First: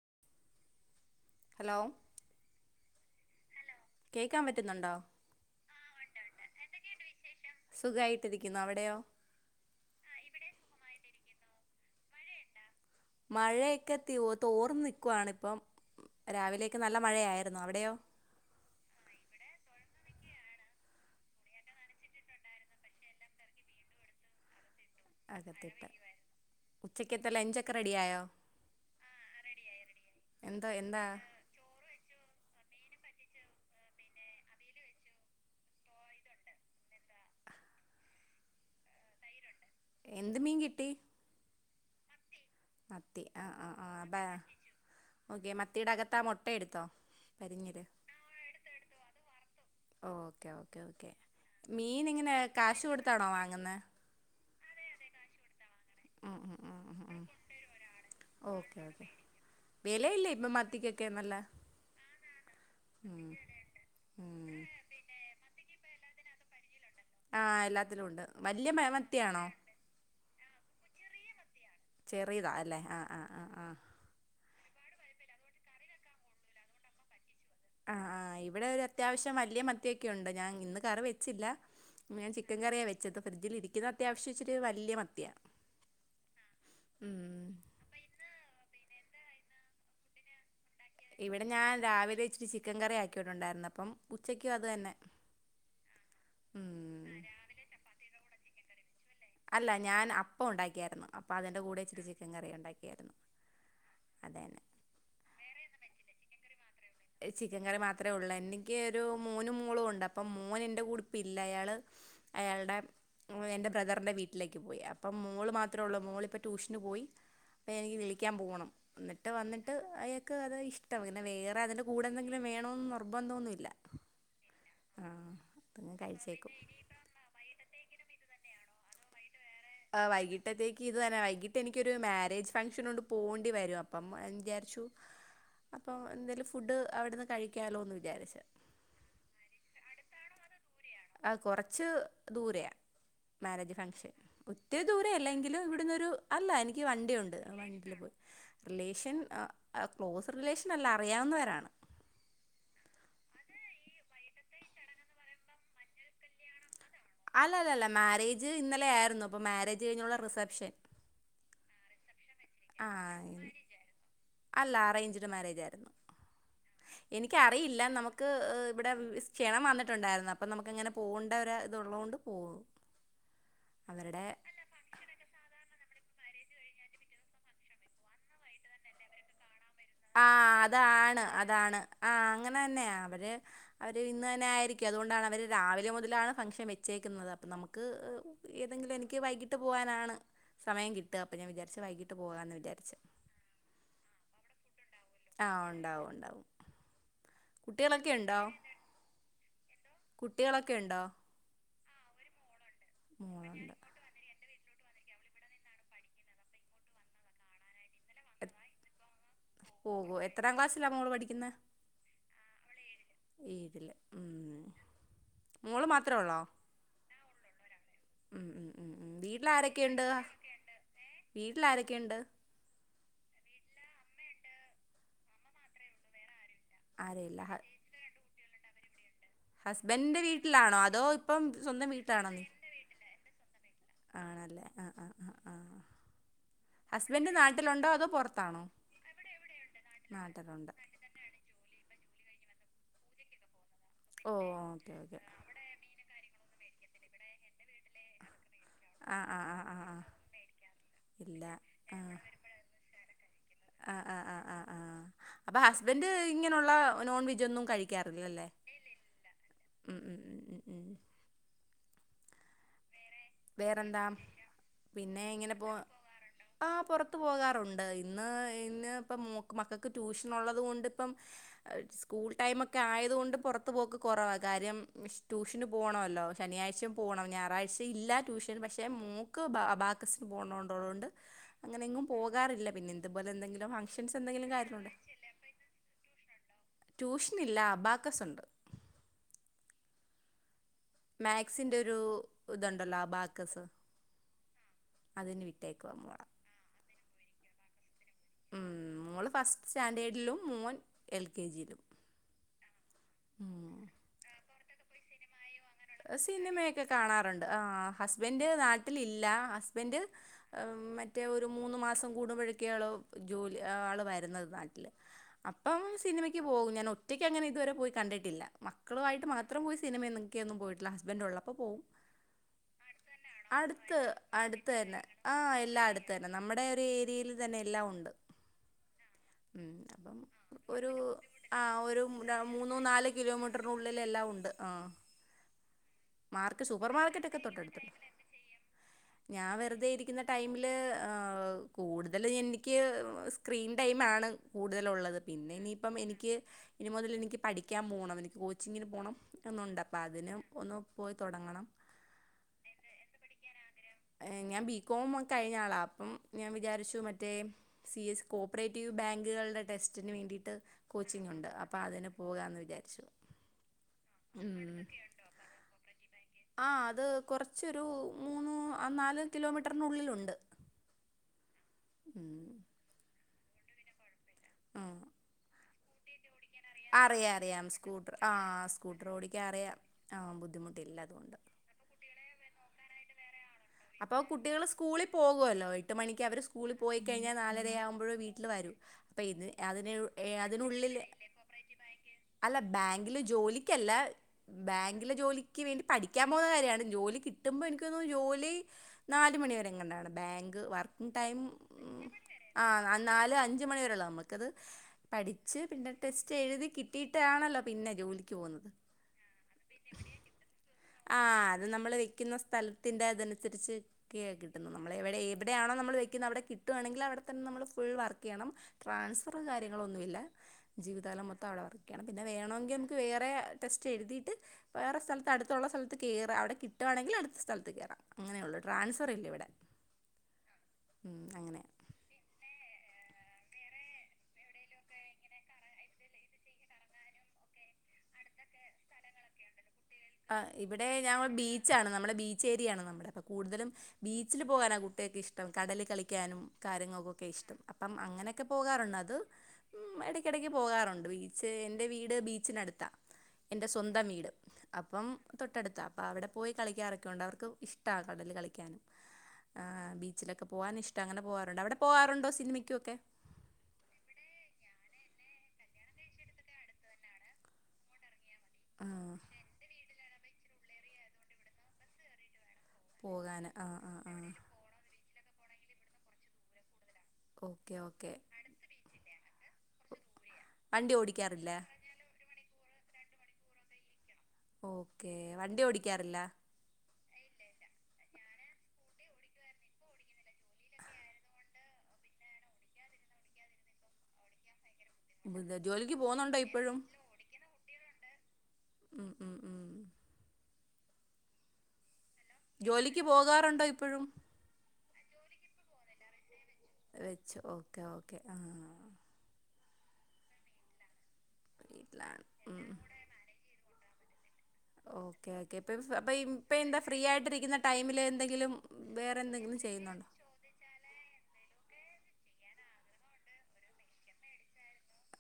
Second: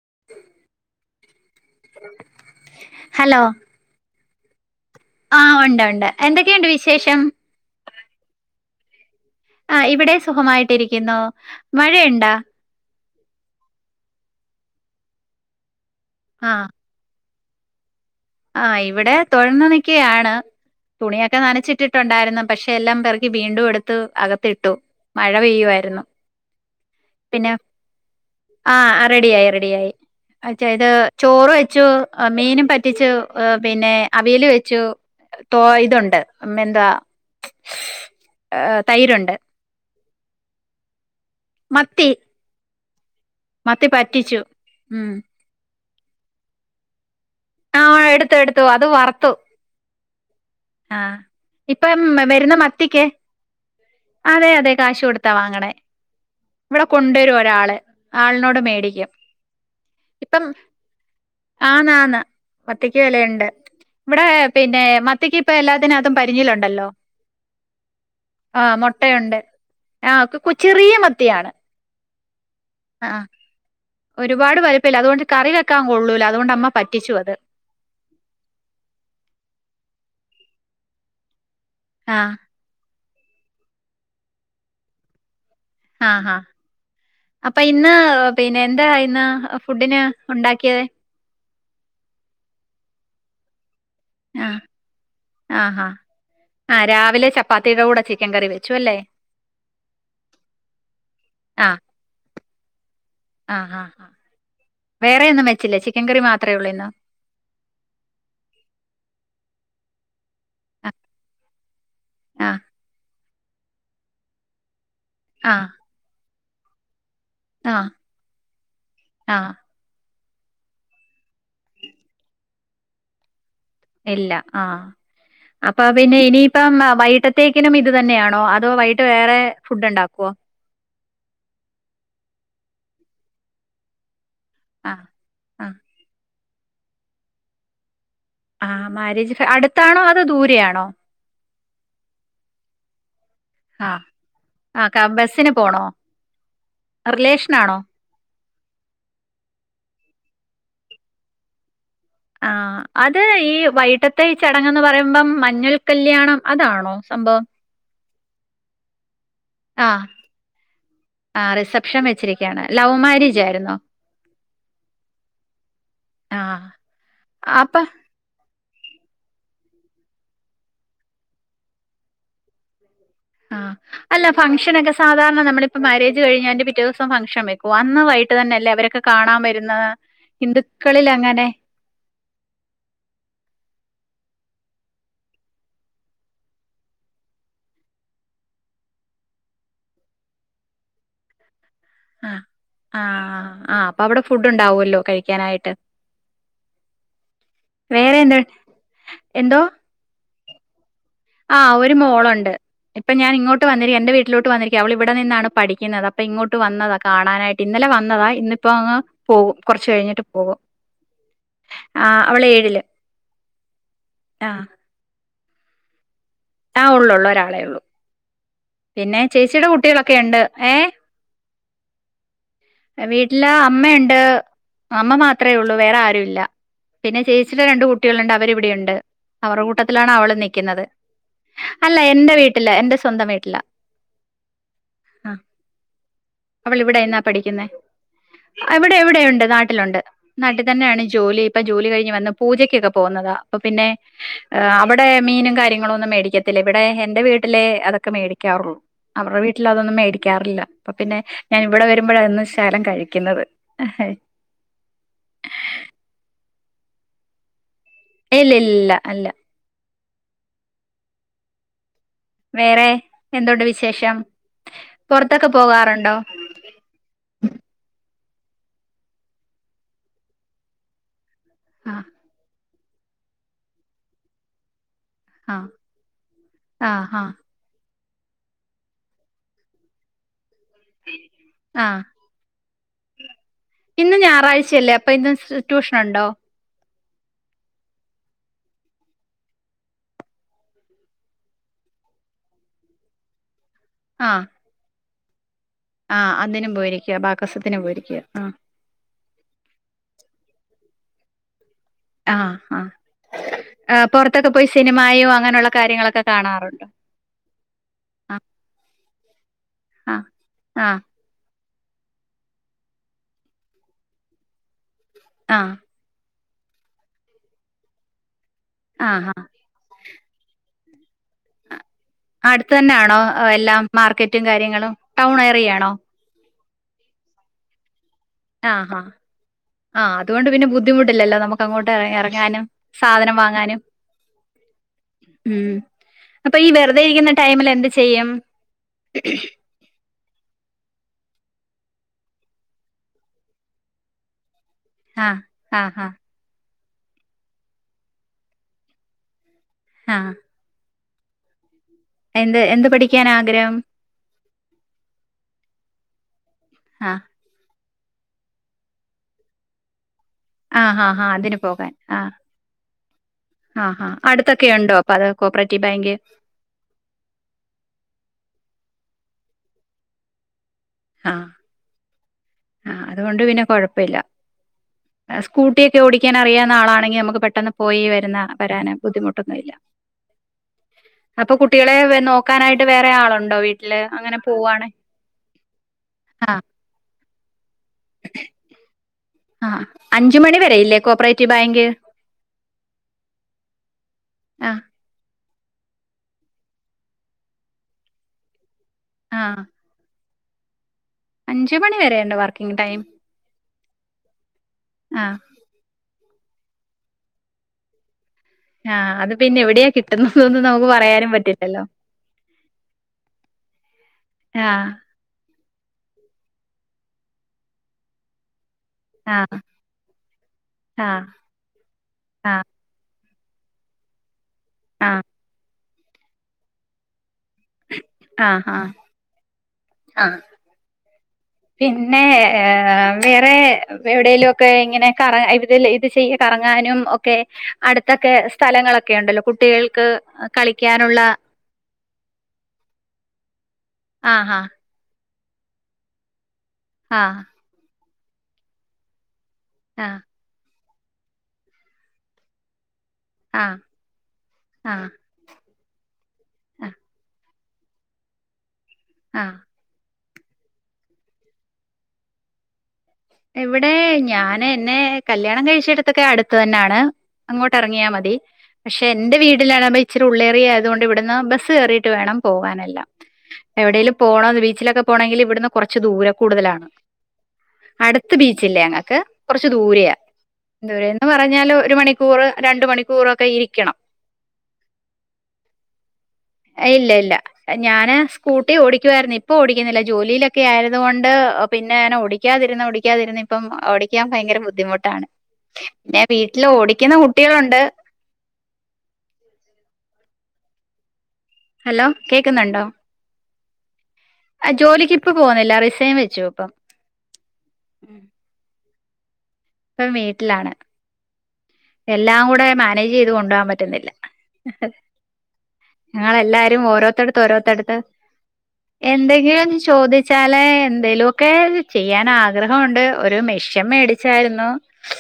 [inaudible] Hello hello കേക്കാൻ പറ്റുന്നുണ്ടോ ആ ഒണ്ട് ഒണ്ട് എന്തൊക്കെയുണ്ട് വിശേഷം സുഖമായിട്ടിരിക്കുന്നു അവിടെയോ ആ ഇവിടെ സുഖമായിട്ടിരിക്കുന്നു മഴയുണ്ടോ? മഴയൊക്കെ ത്യോ തോർന്ന് നിക്കുവാണ് ഇപ്പം ആ രാവിലെയൊക്കെ നല്ല മഴയായ്ര് ആയ്രുന്നു അവിടെയോ ആ ഇവിടെ തൊഴുന്ന് നിക്കയാണ് തുണിയൊക്കെ നനച്ചിട്ടിട്ടുണ്ടായിരുന്നു പക്ഷെ എല്ലാം പേറക്കി വീണ്ടും എടുത്ത് അകത്തിട്ടു. മഴ അകത്തിട്ട് പെയ്യുവായിരുന്നു. ഉച്ചക്കത്തെ പിന്നെ ലഞ്ചൊക്കെ റെഡിയായോ ആ റെഡിയായി റെഡിയായി അത് എന്താ ചെയിതു എന്താ ചോറ് വെച്ചു എ മീനും പറ്റ് പറ്റിച്ചു പിന്നെ അവിയൽ വെച്ചു തോ ഇതുണ്ട് എന്താ ആ തൈരുണ്ട് എന്ത് മീൻ കിട്ടി മത്തി മത്തി ആ ആ മത്തി പറ്റിച്ചു മ്മ് മത്തീടകത്താ മോട്ടയെടുത്തോ ആ എടുത്തു എടുത്തു അത് വറത്തു. ഓക്കെ ഓക്കെ ഇപ്പം മീൻ ഇങ്ങനെ വരുന്ന കാശ് മത്തിക്ക് കൊടുത്താണോ വാങ്ങുന്നത് അതെ അതെ കാശ് കൊടുത്താ വാങ്ങണേ ഉം ഉം ഉം ഇവിടെ ഉം ഉം കൊണ്ടുവരും ഒരാള് ആളിനോട് ഓക്കെ ഓക്കെ മേടിക്കും വിലയില്ലേ ഇപ്പം മത്തിക്കൊക്കെ നല്ല ആന്ന് ആന്ന് മത്തിക്ക് ഉം വിലുണ്ട്. ഇവിടെ ഉം പിന്നെ മത്തിക്ക് ഇപ്പ എല്ലാത്തിനാതും പരിഞ്ഞിലൊണ്ടല്ലോ ആ എല്ലാത്തിലും ഉണ്ട് വല്ല്യ മേ മുട്ടയുണ്ട് മത്തിയാണോ? ആഹ് കു ചെറിയ മത്തിയാണ് ചെറിയതാ അല്ലെ ആ ആ ആഹ് ആ ആ ഒരുപാട് വലപ്പല്ല അതുകൊണ്ട് കറി വെക്കാൻ കൊള്ളൂല അതുകൊണ്ട് അമ്മ പറ്റിച്ചു അത്. ആ ആ ഇവിടെ ഒരു അത്യാവശ്യം വല്ല്യ മത്തിയൊകെയൊണ്ട് ഞാൻ ഇന്ന് കറി വെച്ചില്ല ഞാൻ ആഹ് ചിക്കൻ കറിയാ വെച്ചത് ഫ്രിഡ്ജിൽ ഇരിക്കുന്ന അത്യാ ആവശ്യ ഇച്ചിരി വല്ല്യ മത്തിയാ ആ ആ ഉം അപ്പ ഇന്ന് പിന്നെ എന്താ ഇന്ന് ഫുഡിന് ഉണ്ടാക്കിയത് ഇവിടെ ഞാൻ രാവിലെ ഇചിരി ചിക്കൻ കറി ആക്കീട്ടുണ്ടായിരുന്നു അപ്പം ആ ഉച്ചയ്ക്കും അത് തന്നെ ആ ആ ഉം രാവിലെ ചപ്പാത്തീടെ കൂടെ ചിക്കൻ കറി വെച്ച് വെച്ചു അല്ലേ? അല്ല ഞാൻ അപ്പം ഒണ്ടാക്കിയായിരുന്നു അപ്പൊ അതിന്റെ കൂടെ ഇച്ചിരി ചിക്കൻ കറി ഉണ്ടാക്കിയായിരുന്ന്. ആ ആ വേറെ ഒന്നും വെച്ചില്ലേ ചിക്കൻ കറി മാത്രേയുള്ളൂ ഇന്ന് ചിക്കൻ കറി മാത്രേ ഒള്ളൂ എനിക്ക് ഒരു മോനൂം മോളും ഒണ്ട് അപ് അപ്പം മോൻ എൻ്റെ ആ കൂടിപ്പില്ല അയാൾ അയാൾടെ എൻ്റെ ബ്രദറിൻ്റെ വീട്ടിലേക്ക് പോയി അപ്പ് അപ്പം മോൾ ആ ആ മാത്രേ ഒള്ളൂ മോളിപ്പ ട്യൂഷന് പോയി ഇപ്പ ആ എനിക്ക് വിളിക്കാൻ പോകണം. എന്നിട്ട് ആ വന്നിട്ട് അയാക്ക് അതാ ഇഷ്ടം പിന്നെ വേറെ അതിന്റെ കൂടെ എന്തെങ്കിലും വേണോന്ന് നിർബന്ധോന്നുല്ല ഇല്ല ആ അപ്പൊ അതങ്ങ് പിന്നെ കഴിച്ചേക്കും ഇനിയിപ്പം വൈകിട്ടത്തേക്കിനും ഇത് തന്നെയാണോ അതോ വൈകിട്ട് വേറെ? ഫുഡ് ആ ഉണ്ടാക്കുവോ വൈകിട്ടത്തേക്ക് ഇത് തന്നെ വൈകിട്ട് എനിക്കൊരു മാരേജ് ഫംഗ്ഷൻ ണ്ട് പോകേണ്ടി വരും അപ്പം. വിചാരിച്ചു ആ ആ അപ്പൊ എന്തായാലും ഫുഡ് അവിടുന്ന് കഴിക്കാലോ എന്ന് വിചാരിച്ചു. ആ മാരേജ് അടുത്താണോ അതോ ദൂരെ ആണോ? ആ കൊറച്ച് ദൂരയാ. മാരേജ് ആ ഫംഗഷൻ ആ ഒത്തിരി ക ദൂര ബസ്സിന് അല്ലെങ്കിലും പോണോ ഇവിടന്നൊരു അല്ല എനിക്ക് വണ്ടിയുണ്ട് റിലേഷനാണോ വണ്ടില് പോയി- റിലേഷൻ ക്ലോസ് റിലേഷൻ അല്ല അറിയാവുന്നവരാണ്. ആ അത് ഈ വൈകട്ടത്തെ ഈ ചടങ്ങങ്ന്ന് പറയുമ്പം മഞ്ഞൾ കല്യാണം അതാണോ? സംഭവം അല്ല അല്ല അല്ല മാരേജ് ഇന്നലെ ആയിരുന്നു. അപ്പോൾ മാരേജ് ആ കഴിഞ്ഞുള്ള റിസപ്ഷൻ ആ റിസെപ്ഷൻ വെച്ചിരിക്കയാണ് ആ ലവ് മാരേജ യിരുന്നോ? അല്ല അറേഞ്ച്ഡ് മാരേജ യിരുന്നു ആ എനിക്കറിയില്ല അപ്പൊ നമുക്ക്- ഇവിടെ ക്ഷണം വന്നിട്ടുണ്ടായിരുന്നു അപ്പൊ നമുക്ക് ഇങ്ങനെ പോകേണ്ട ഒ ഇത്ള്ളതത് കൊണ്ട് പോകും. ആ അവരുടെ അല്ല ഫംഗഷനൊക്കെ സാധാരണ നമ്മള് - ഇപ്പ മാരേജ് കഴിഞ്ഞ എന്റെ പിറ്റേ ദിവം ഫങ്ഷൻ വെക്ക അന്ന് വൈകിട്ട് തന്നല്ലേ അവരക്കെ കാണൻറ്- ആ അതാണ് അതാണ് ആ അങ്ങനെ തന്നെയ അവര് അവര് ഇന്ന് തന്ന- അതുകൊണ്ട അവര് രാവിലെ മുതലാണ് ഫാൻക്‌ഷൻ വെച്ചേക്കുന്നത് അ നമുക്ക്- ഏതെങ്കിലും എനിക്ക് ട്ട് പോവനാണ് സമയം കിട്ടുക അപ്പൊഞൻ വിചാരിച്ചു- ആ ആ ആ് അപ്പൊ അവിടെ ഫുഡ് ഉണ്ടാവല്ലോ. ആഹ് ഉണ്ടാവും ഉണ്ടാവും. കുട്ടികളൊക്കെ വേറെ എന്താ ഉണ്ടോ എന്തോ? കുട്ടികളൊക്കെ ഉണ്ടോ? ആഹ് ഒരു മോളുണ്ട് ഇപ്പ ഞാൻ ഇങ്ങോട്ട് മോളുണ്ട് വന്നിരിക്ക എന്റെ വീട്ടിലോട്ട് വന്നിരിക്ക. അവള ഇവിടെ നിന്നാണ് പഠിക്കുന്നത് അപ്പൊ ഇങ്ങോട്ട് വന്നതാണ് കാണാനായിട്ട് ഇന്നലെ വന്ന- താ ഇന്നിപ്പോ അങ് പോകും കുറച്ച് പോകുമോ കഴിഞ്ഞിട്ട് എത്രാം പോകും ക്ലാസ്സിലാണ് മോള് ആ അവള ഏഴില്. ഇതിൽ മോള് മാത്രേ ഉള്ളോ? ആ ഉള്ളൊള്ളു ഒരാളെ ഉള്ളൂ ഉം ഉം ഉം ഉം. പിന്നെ ചേച്ചിയുടെ കുട്ടികളൊക്കെ ഉണ്ട് ഏ വീട്ടിൽ ആരൊക്കെയുണ്ട്? വീട്ടില് അമ്മയുണ്ട് അമ്മ മാത്രമേ ഉള്ളു വേറെ ആരും ഇല്ല. പിന്നെ ആരുമില്ല ചേച്ചിടെ രണ്ട് കുട്ടികളുണ്ട് അവരിവിടെയുണ്ട്. അവരുടെ കൂട്ടത്തിലാണ് ഹസ്ബൻഡിന്റെ അവള് വീട്ടിലാണോ നിക്കുന്നത് അതോ ഇപ്പം സ്വന്തം അല്ല വീട്ടിലാണോ എന്റെ നീ വീട്ടില് എൻ്റെ സ്വന്തം വീട്ടില. ആണല്ലേ ആഹ് ആഹ് ആഹ് ആ അവളിവിടെ നിന്ന ഹസ്ബൻഡ് നാട്ടിലുണ്ടോ അതോ പൊറ ഇവിടെ ഇവിടെയുണ്ട് നാട്ടിലുണ്ട് നാട്ടിൽ നാട്ടിലുണ്ട് തന്നെയാണ് ജോലി ഇപ്പൊ ജോലി കഴിഞ്ഞ് വന്നു. പൂജക്കൊക്കെ പോകുന്നത അപ്പൊ പിന്നെ ഓ ഓക്കെ അവിടെ ഓക്കെ മീനും കാര്യങ്ങളും ഒന്നും മേടിക്കത്തില്ല ഇവി ടെ എന്റെ വീട്ടിലെ അതൊക്കെ മേടി ആ ആ അവർടെ ആ വീട്ടിൽ ആ അതൊന്നും ആ മേടിക്കാറില്ല അപ്പ പിന്നെ ഇല്ല ഞാനിവിടെ ആ വരു മ്പോഴാണ് ശകലം കഴിക്കുന്നത് ആ ആ ആ ഇങ്ങനുള്ള നോൺവെജ് ഒന്നും കഴിക്കാറില്ല ഇല്ലലെ? ഇല്ല ഇല്ല ഇല്ല അല്ല ഏ- വേറെ. എന്തുണ്ട് വേറെന്താ വിശേഷം പിന്നെ പുറത്തൊക്കെ ഇങ്ങനെ പോ പോകാറുണ്ടോ ആ പുറത്തു പോകാറുണ്ട്. ഇന്ന് ഇന്ന് ഇപ്പം മക്കൾക്ക് ട്യൂഷൻ ഉള്ളത് കൊണ്ട് ഇപ്പം ആഹ് സ്കൂൾ ടൈമൊക്കെ. ഒക്കെ ആയതുകൊണ്ട് പുറത്ത് പോക്ക് കുറവാ കാര്യം. ട്യൂഷന് ആഹ് പോകണമല്ലോ ശനിയാഴ്ചയും ആഹ് പോകണം ആഹ് ഞായറാഴ്ച ഇല്ല ട്യൂഷന് പക്ഷെ മോൾക്ക് അബാക്കസിന് പോണോന്നുള്ളത് കൊണ്ട് ആഹ് അങ്ങനെങ്ങും പോകാറില്ല. പിന്നെ ഇതു പോലെന്തെങ്കിലും ഇന്ന് ഞായറാഴ്ചയല്ലേ അപ്പൊ ഇന്ന് ട്യൂഷൻ ഉണ്ടോ? ട്യൂഷനില്ല അബാക്കസുണ്ട്. മാക്സിന്റെ ഒരു ഇതുണ്ടല്ലോ അബാകസ് ആഹ് അതന് വി ആ അന്നിനും പോയിരിക്കുക അബാകസ്ത്തിനും പോയിരിക ഉം മോള് ഫസ്റ്റ് സ്റ്റാൻഡേർഡലും മോൻ എൽ കെ ജിയിലും ആഹ ഉം ആ് പുറത്തൊക്കെ പോയി സിനിമായോ അങ്ങനെയുള്ള കാര്യങ്ങളൊക്കെ സിനിമയൊക്കെ കാണാറുണ്ടോ കാണാറുണ്ട് ആ ആഹ് ഹസ്ബൻഡ് നാട്ടിലില്ല ഹസ്ബൻഡ് ആഹ് ആഹ് മറ്റേ ഒരു മൂന്ന മാസം കൂടുമ്പോഴൊക്കെയാടോ ആളു വരുന്നത് നാട്ടില് ആഹ് അപ്പം സിനിമ പോക ഞൻ ഒറ്റയ്ക്ക് അങ്ങനെ ഇതുവരെ പോയി കണ്ടിട്ടില്ല മക്കളുമായിട്ട് ആഹ് ആഹ് മാത്രം പോയി സിനിമയ നിക്കൊന്നും പോയിട്ടില്ല വണ്ടള്ളപ്പോ പോവും അടുത്ത തന്നൊണോ എല്ലാം അടുത്ത് മാർക്കറ്റും അടുത്ത് കാര്യങ്ങളും തന്നെ ആ ടൗൺ ഏറിയ എല്ലാം ആണോ അടുത്ത് തന്നെ നമ്മുടെ ഏരിയയിൽ തന്നെ എല്ലാം ഉണ്ട് ആ ഉം ആഹ് അപ്പം അതോണ്ട് പിന്നെ ഒരു ബുദ്ധിമുട്ടില്ലല്ലോ ആ നമുക്ക് അങ്ങോട്ട് ഒരു ര- ഇറങ്ങാനും മൂന്നോ നാല് സാധനം വാങ്ങാനും കിലോമീറ്ററിനുള്ളിൽ എല്ലാം ആ.... ഉം അപ്പൊ മാർക്ക് ഈ സൂപ്പർ വെറുതെ ഇരിക്കുന്ന മാർക്കറ്റൊക്കെ ടൈമിൽ എന്ത് തൊട്ടടുത്തുണ്ട് ചെയ്യും? ക്കുന്ന ടൈമില് കൂടുതൽ എനിക്ക് സ്ക്രീൻ ടൈം ആണ് കൂടുതലുള്ളത് ആഹ് പിന്നെ ആഹ് ഇനിയിപ്പം ആഹ് എനിക്ക് ഇനി മുതൽ എനിക്ക് പഠിക്കാൻ പോകണം എനിക്ക് കോച്ചിങ്ങിന് പോകണം എന്നുണ്ട് അപ്പം ആഹ് അതിന് ഒന്ന് പോയി തൊടങ്ങണം എന്ത് എന്ത് പിന്നെ എന്തു പഠിക്കാൻ പഠിക്കാനാ ആഗ്രഹം അഗ്രഹം ഞാൻ ബികോം കഴിഞ്ഞാളാ അപ്പം ഞാൻ വിചാരിച്ചു ആ മറ്റേ സി എസ് കോ ഓപ്പറേറ്റീവ് ബാങ്കുകളുടെ ടെസ്റ്റിന് വേണ്ടിയിട്ട് ആഹ ഹാ ഹാ കോച്ചിങ് ഉണ്ട് അതിന് അപ്പം പോകാൻ അതിന് ആഹ പോകാമെന്ന് വിചാരിച്ചു ആ് ഹാ അടുത്തൊക്കെ ഉം ഉണ്ടോ അത് കോപ്പറേറ്റീ ബാങ്ക് ആ അത് കൊറച്ചൊരു മൂന്ന് നാല് കിലോമീറ്ററിനുള്ളിലുണ്ട് ആ ഉം ആ അതുകൊണ്ട് പിന്നെ കൊഴപ്പില്ല സ്കൂ അറിയ അറിയാം പോയി സ്കൂട്ടർ ആ വരുന്ന വരാന് സ്കൂട്ടർ ബുദ്ധിമുട്ടൊന്നുമില്ല ഓടിക്കാറിയാം ആഹ് ബുദ്ധിമുട്ടില്ല അതുകൊണ്ട് അപ്പൊ കുട്ടികളെ നോക്കാനായിട്ട് വേറെ ആള അപ്പൊ കുട്ടികൾ സ്കൂളിൽ പോകുവല്ലോ എട്ട് മണിക്ക് അവർ ആ സ്കൂളിൽ പോയി കഴിഞ്ഞാൽ നാലരയാവുമ്പോ വീട്ടിൽ വരും അ ഇ ആ അ അഞ്ചു മണി വരെ ഇല്ലേ അതിനുള്ളില് കോപ്പറേറ്റീവ് ബാങ്ക് അല്ല ബാങ്കില് ജോലിക്കല്ല ആ ബാങ്കില് ജോലി ക്ക് വേണ്ടി പഠിക്കാൻ പോകുന്ന കാര്യമാണ് ജോലി കിട്ടുമ്പോൾ എനക്ക്ന്ന ജോലി നാല ആ മണി വരെ എങ്ങണ്ടാണ് ബാങ്ക് വർക്കി ടൈം അഞ്ചു മണി വരെ ഉണ്ട് ആ വർക്കിംഗ് ടൈം നാല് അഞ്ച് അഞ്ച് മണിവ വരെള്ള നമുക്കത് ആ പഠിച്ച് പിന്നെ ടെസ്റ്റ് എഴുതി കിട്ടിയിട്ടാണല്ലോ പിന്നെ ജോലി ആ അത് പിന്നെ എവിടെയാാ കിട്ടുന്നതൊന്നന്ന് നമുക്ക് പറയാനും ആഹ് പറ്റില്ലല്ലോ നുസരിച്ചക്കാ ആ കിട്ടുന്ന നമ്മളെവിടെ ഏതു എവിടെ ആണോ നമ്മൾ വെക്കുന്നത് അവിടെ കട്ടുകയാണെങ്കിൽ അവിടെ തന്നെ നമ്മള് ഫുൾ വർക്കെയ്യണം ആ ട്രാൻസ്ഫറും കാര്യങ്ങളൊന്നുല്ല ആ ജീവിതകാലം മൊത്തം അവിടെ വർക്ക് ചെയ്യണം പിന്നെ ആ വേണമെങ്കിൽ നമുക്ക് വേറെ ടെസ്റ്റ് എഴുതിയിട്ട് വേറെ ആ സ്ഥലത്ത് അടുത്തുള്ള സ്ഥലത്ത് കയറ് അവിടെ കിട്ടുവാണെങ്കിൽ അടുത്ത സ്ഥലത്ത് കയറാം ആഹ് അങ്ങനെയുള്ളൂ ഹ ട്രാൻസ്ഫർ ഇല്ല ഇവിടെ ആ ഉം അങ്ങനെ പിന്നെ വേറെ എവിടെേലും ഒക്കെ ഇങ്ങനെ കറ ഇ ഇത് ചെയ്യ കറങ്ങാനും ഒക്കെ അടുത്തൊക്കെ സ്ഥലങ്ങളൊക്കെ ഉണ്ടല്ലോ കുട്ടികൾ ആ ഇവിടെ ഞാങ്ങ ബീച്ചാണ് നമ്മുടെ ബീച്ച് ഏരിയാണ് നമ്മുടെ അപ്പൊ കൂടുതലും ബീച്ചിൽ ആഹാ പോകൻ ആ കുട്ടികക്കെ ഇഷ്ടം കടല് കളിക്കാനും കാര്യങ്ങൾക്കൊക്കെ ആഹ് ഇഷ്ടം അപ്പം അങ്ങനെയൊക്കെ പോകാറുണ്ട് അത് ആഹ് ഇടയ്ക്കിടക്ക് പോകാറുണ്ട് ബീച്ച് എന്റെ വീട് ബീച്ചിനടുത്താ എന്റെ ആഹ് സ്വന്തം വീട് അപ്പം ആഹ് തോ എടുത്താണ് അപ്പോൾ അവിടെ പോയി ആഹ് കളിക്കാറൊക്കെണ്ട് അവർക്ക് ഇഷ്ടാ കടലി കളിക്കാൻ ആഹ അച്ചിലൊെ പോാനൻ ഇഷ്ട അങ്ങെ പോാറുണ്ട്വിടെ പോാറണ്ടോ സിനിമക്കൊക്കെ ഇവിടെ ഞാൻെ എന്നെ കല്യാണം കഴിച്ചെടുത്തൊക്കെ അടുത്തന്നെയാണ് അങ്ങോട്ടേറങ്ങിയാ മതി ആ പക്ഷേ എന്റെ വീട് ലബീച്ച് ഉള്ളേരിയ ആയതോണ്ട് ഇവിടുന്ന് ബസ്സ്‌ കേറീട്ട് വേണം പോവാനെല്ലാം പോകാൻ ആ ആ ആ എവിടേലും പോണ ബീച്ചിലൊക്കെ പൊണെങ്കില് ഇവിടെന്ന് കൊറച് ദൂര കൂടുതലാണ് ഓക്കെ ഓക്കെ അടുത്ത് ബീച്ചില്ല ഞങ്ങക്ക് കൊറച്ച് ദൂരയാ വണ്ടി ദൂരെണ്ട്‌ ഓടിക്കാറില്ലേ പറഞ്ഞാൽ ഒരു മണിക്കൂർ രണ്ട് മണിക്കൂറൊക്കെ ഇരിക്കണം ഓകെ വണ്ടി ഓടിക്കാറില്ലാ എ ഇല്ല ഇല്ല ഞാന് സ്കൂട്ടി ഓടിക്കുവാർന്നെ ഇപ്പൊ ഓടിക്കുന്നില്ല ജോലിയിലൊക്കെ ആയത് കൊണ്ട് പി പിന്നെ ഞാൻ ഓടിക്കാതെ ഓടിക്കാതിരുന്നിപ്പം ഓടിക്കാൻ ഭയങ്കര ബു ദ്ദി മുട്ടാണ് ജോലിക്ക് പിന്നെ പോകുന്നുണ്ടോ വീട്ടില് ഇപ്പോഴും ഓടിക്കുന്ന കുട്ടികളുണ്ട് [inaudible] ഉം ഉം ഉം ഹലോ കേക്കുന്നുണ്ടോ ജോലിക്ക് പോകാറുണ്ടോ ഇപ്പഴും ആ ജോലിക്ക് ഇപ്പ പോകുന്നില്ല റിസൈൻ വെച്ചോ വെച്ച് ഒകെ ഒകെ ആ ഇപ്പം വീട്ടിലാണ് വീട്ടിലാണ് എല്ലാം കൂടെ മാനേജ് ചെയ്ത് കൊണ്ടോകാൻ പറ്റുന്നില്ല ഒക്കെ ഒകെ ഇപ്പം ഇപ്പയെന്താ ഞങ്ങളെല്ലാരും ഫ്രീയായിട്ട് ഓരോരുത്തടുത്ത് ഇരിക്കുന്ന ഓരോരുത്തടുത്ത് ടൈമില് എന്തെങ്കിലും വേറെന്തെങ്കിലും എന്തെങ്കിലും ചോദിച്ചാല് എന്തെലൊക്കെ കി ചെയ്യാന് ആഗ്രഹഉണ്ട് ഒരു മിഷൻ മേടിച്ചായിരുന്നു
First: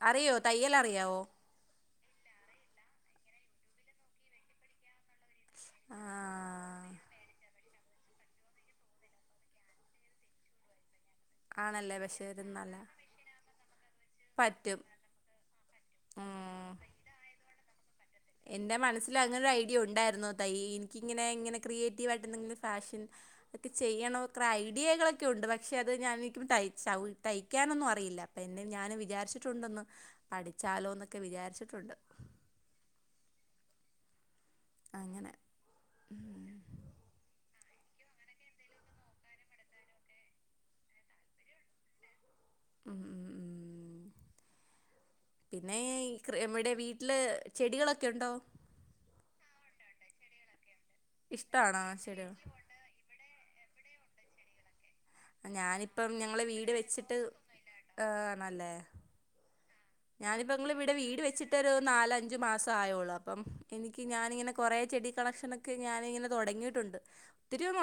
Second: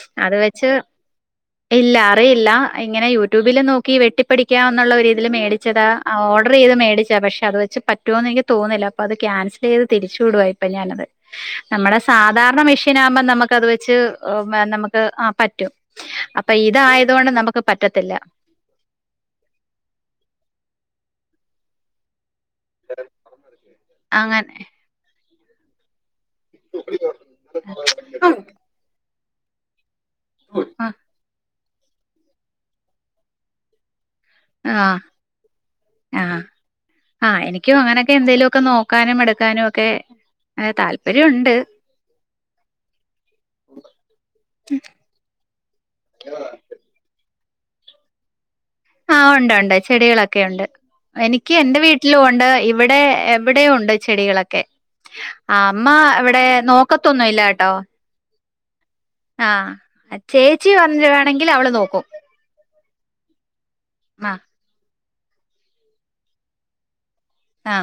അറിയോ അത് വെച്ച് തയ്യൽ അറിയോ ഇല്ല അറിയില്ല ഇങ്ങനെ യൂറ്റ്ബില് നോക്കി വെട്ടിപ്പടിക്കാ ന്ന് ള്ള ഒരി തിൽ മേടിച്ചതാ ആ അ ഓർഡർ ചെയ്ത് മേടിച്ചതാ പക്ഷെ അ പറ്റൊന്ന എനിക്ക് തോന്നിണില്ല അത് കാൻസൽ ചെയ്ത് തിരിച്ചു വിടുവാ ഞാനിപ്പത് ആണല്ലേ നമ്മുടെ പക്ഷേ ശദാരണ ഇരുന്നല്ല മിഷ്യനാവുഭം നമ്മക്ക് അത് വച്ചു ന പറ്റും നമുക്ക് പറ്റും അപ്പൊ ഇതായത് കൊണ്ട് നമുക്ക് പ.. എന്റെ മനസ്സിലങ്ങനെ ഒരയ്ടിയ ഉണ്ടായിരുന്നു ത എനിക്കിങ്ങനെ ഇങ്ങനെ ക്രിയേറ്റേവയിട്ട് ന്തെങ്കിലും ഫാഷൻ ഒക്കെ ചെയ്യണന്നൊക്കെ അങ്ങനെ ഐഡികൾ ഒക്കെ യുണ്ട് പക്ഷേ അത് ഞാന് നിക്ക് തൈ തൈച്ചാ തൈക്കാനൊന്നും അറിയില്ല പിന്നെ ഞാൻ വിചാരിച്ചിട്ടുണ്ട് ആ പഠിച്ചാലോന്ന് ക്ക വിചാരിച്ചിട്ടുണ്ട് ആ അങ്ങനെ ആ ഹ എനി ഇക്കൂ അങ്ങനെക്കൊ നോക്കാനും എടുക്കാനും ഒക്കെ താൽപ്പര്യം ഉണ്ട് ഉം ഉം ഉം പിന്നെ ക്ര എവിടെ വീട്ടില് ചെടികളൊക്കെ ഉണ്ടോ ആ ഉണ്ട് ഉണ്ട് ചെടികളൊക്കെ ഉണ്ട് എനിക്ക് എന്റെ ഇഷ്ടമാണോ ചെടികൾ വീട്ടിലുണ്ട് ഇവിടെ എ ഇവിടെയുണ്ട് ചെടികളൊക്കെ അമ്മ ഞാനിപ്പം ഞങ്ങൾ ഇവിടെ വീട് വെച്ചിട്ട് നോക്കത്തൊന്നുല്ലാ ട്ടോ ആ ആ, ചേച്ചി ഞാനിപ്പങ്ങള് ഇവിടെ വീട് വന്നിരുവാണെങ്കിൽ അവള് വെച്ചിട്ടൊരു നോക്കും നാലഞ്ചു മസായ ഒള്ളു അപ്പം എനിക് ആ ഞാനിങ്ങനെ കൊറേ ചെടി കളക്ഷൻ ക്കെ ഞാനിങ്ങനെ തുടങ്ങിയിട്ടുണ്ട് ആ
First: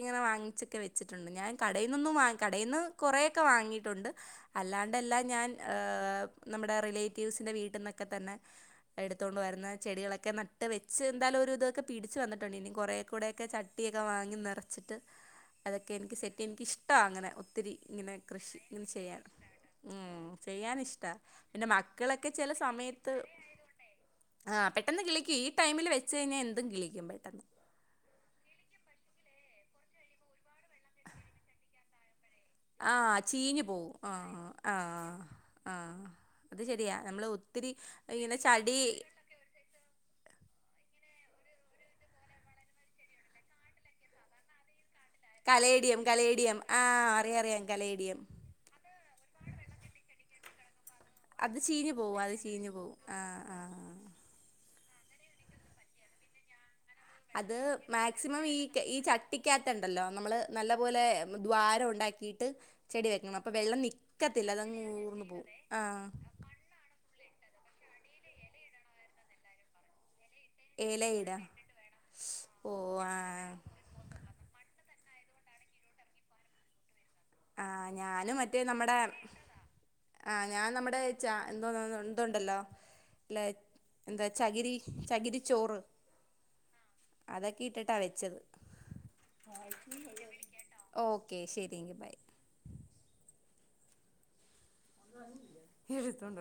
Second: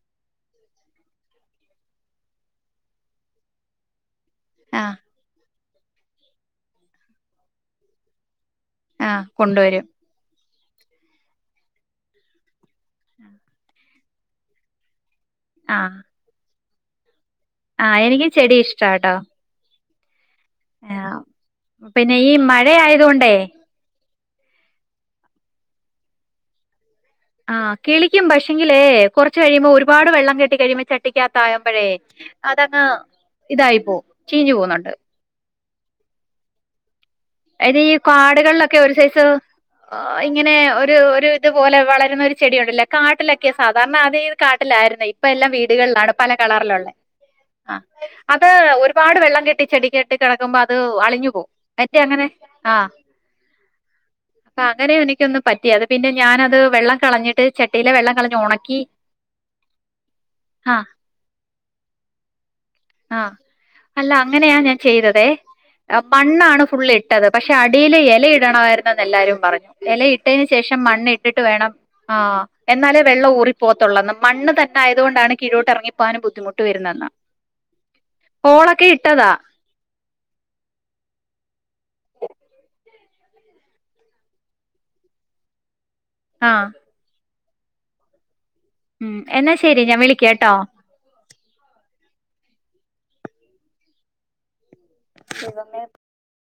ഇങ്ങനെ വാങ്ങിച്ചൊക്കെ വെച്ചിട്ടുണ്ട് ഞാൻ കടേന്നൊന്നും വാ കടെന്നു കൊറേക്കെ വാങ്ങിയിട്ടുണ്ട്. ആ ആ അല്ലാണ്ടെല്ലാം ഞാൻ ങ് നമ്മടെ റിലേറ്റീവ്സിന്റെ വീട്ടീന്നൊക്കെ തന്നെ ആ എടുത്തോണ്ട് വരുന്ന കൊണ്ടുവരും ചെടികളൊക്കെ ന ട്ട് വെച്ച് ന്താലു ഒര് തൊക്കെ പിടിച് വന്നിട്ടുണ്ട് ഇനിം കുറേ കൂടെക്കെ ചട്ടിക്കെ വാങ്ങി നെറച്ചിട്ട് ആ അതൊക്കെ എനിക്ക് സെറ്റ് എനികിഷ്ട്ട അങ്ങനെ ഒത്തിരി ആ ഇങ്ങനെ എനിക്ക് ചെടി കൃഷി ഇങ്ങനെ ഇഷ്ടാട്ടോ ചെയ്യാ ആ ചെയ്യാനിഷ്ട്ടാ പിന്നെ ഈ മഴയായത് കൊണ്ട് ആ പെട്ടെന്ന് കിളിക് ഈ ടൈമിൽ വെച്ച് കഴിഞ്ഞാൽ എന്തും കിളി ആ കിളിക്കും പക്ഷേങ്കിലേ കൊറ ചെയ്യുമ്പ ഒരു പാട് വെള്ളം കെട്ടികഴിയുമ്പം ചട്ടിക്കകതാവുമ്പള് ആ ചീഞ്ഞ് പോവും അ ചീഞ്ഞു ആ പോകുന്നുണ്ട് ആ അത് ശരിയാ നമ്മള് ഒത്തിരി എടി ഇങ്ങനെ കാടുകളിലൊക്കെ ചടി ഒരു സൈസ് ഇങ്ങനെ ഒര്.. തു പോലെ വളരുന്ന ഒരു ചെടിയുണ്ടല്ലോ കാട്ടിലൊക്കെ സാദാരണ ആദ്യം കാട്ടിലാണ് ഇപ്പ എല്ലാം കലേഡിയം വീടുകളിലാണ് പല കലേഡിയം കളറിലുള്ള ആഹ് അറിയാം അറിയാം ആ കലേഡിയം അത് ഒരുപാട് വെള്ളം കെട്ടി ചെടിക്ക് കിടക്കുമ്പോ അത് അളിഞ്ഞു പോവും ഓ അത് ചീഞ്ഞു പോകും ആ ആ അപ്പ അങ്ങനെയ എനിക്കൊന്ന് പറ്റി അത് പിന്നെ ഞാനത് വെള്ളം കളഞ്ഞിട്ട് അത് ചട്ടിയിലെ വെള്ളം കളഞ്ഞ് മാക്സിമം ഈ ഉണക്കി ഈ ചട്ടിക്കാത്തുണ്ടല്ലോ നമ്മള് നല്ല ആ പോലെ ദ്വാരം ഉണ്ട ക്കിയിട്ട് ചെടി ആ വെക്കണം അപ്പൊ വെള്ളം അല്ല അങ്ങനെയാ നിക്കത്തില്ല ഞാൻ അതങ്ങ് ചെയ്തതേ ഊർന്നു പോവും ആ മണ്ണാണ് ഫുള്ള് ഇട്ടത് പക്ഷെ അടിയിൽ ഇലയിടണമായിരുന്നുന്ന് എല്ലാരും പറഞ്ഞു ഇലയി ട്ടതിന് ശേഷം മണ്ണ് എലയിടാ ഇട്ടിട്ട് വേണം ആ ഓ എന്നാലേ വെള്ളം ഊറി ആഹ് പോത്തുള്ളെന്ന് മണ്ണ് തട്ട അതുകൊണ്ടാണ് കീഴോട്ടിറങ്ങിപ്പോകാനും ബുദ്ധിമുട്ട് വരുന്നതെന്ന ആ ഞാനും മറ്റേ നമ്മുടെ ആ ഞാൻ നമ്മുടെ ച എന്തോന്ന് ഉണ്ടല്ലോ ഇല്ല എന്താ ചകിരി ചകിരിച്ചോറ് ആ അതൊക്കെ ഇട്ടിട്ടാ വെച്ചത് ഉം എന്നാ ശെരി ഞാൻ വിളിക്കട്ടോ ഓക്കെ ശരിയെങ്കിൽ ബൈ എടുത്തോണ്ട് [inaudible]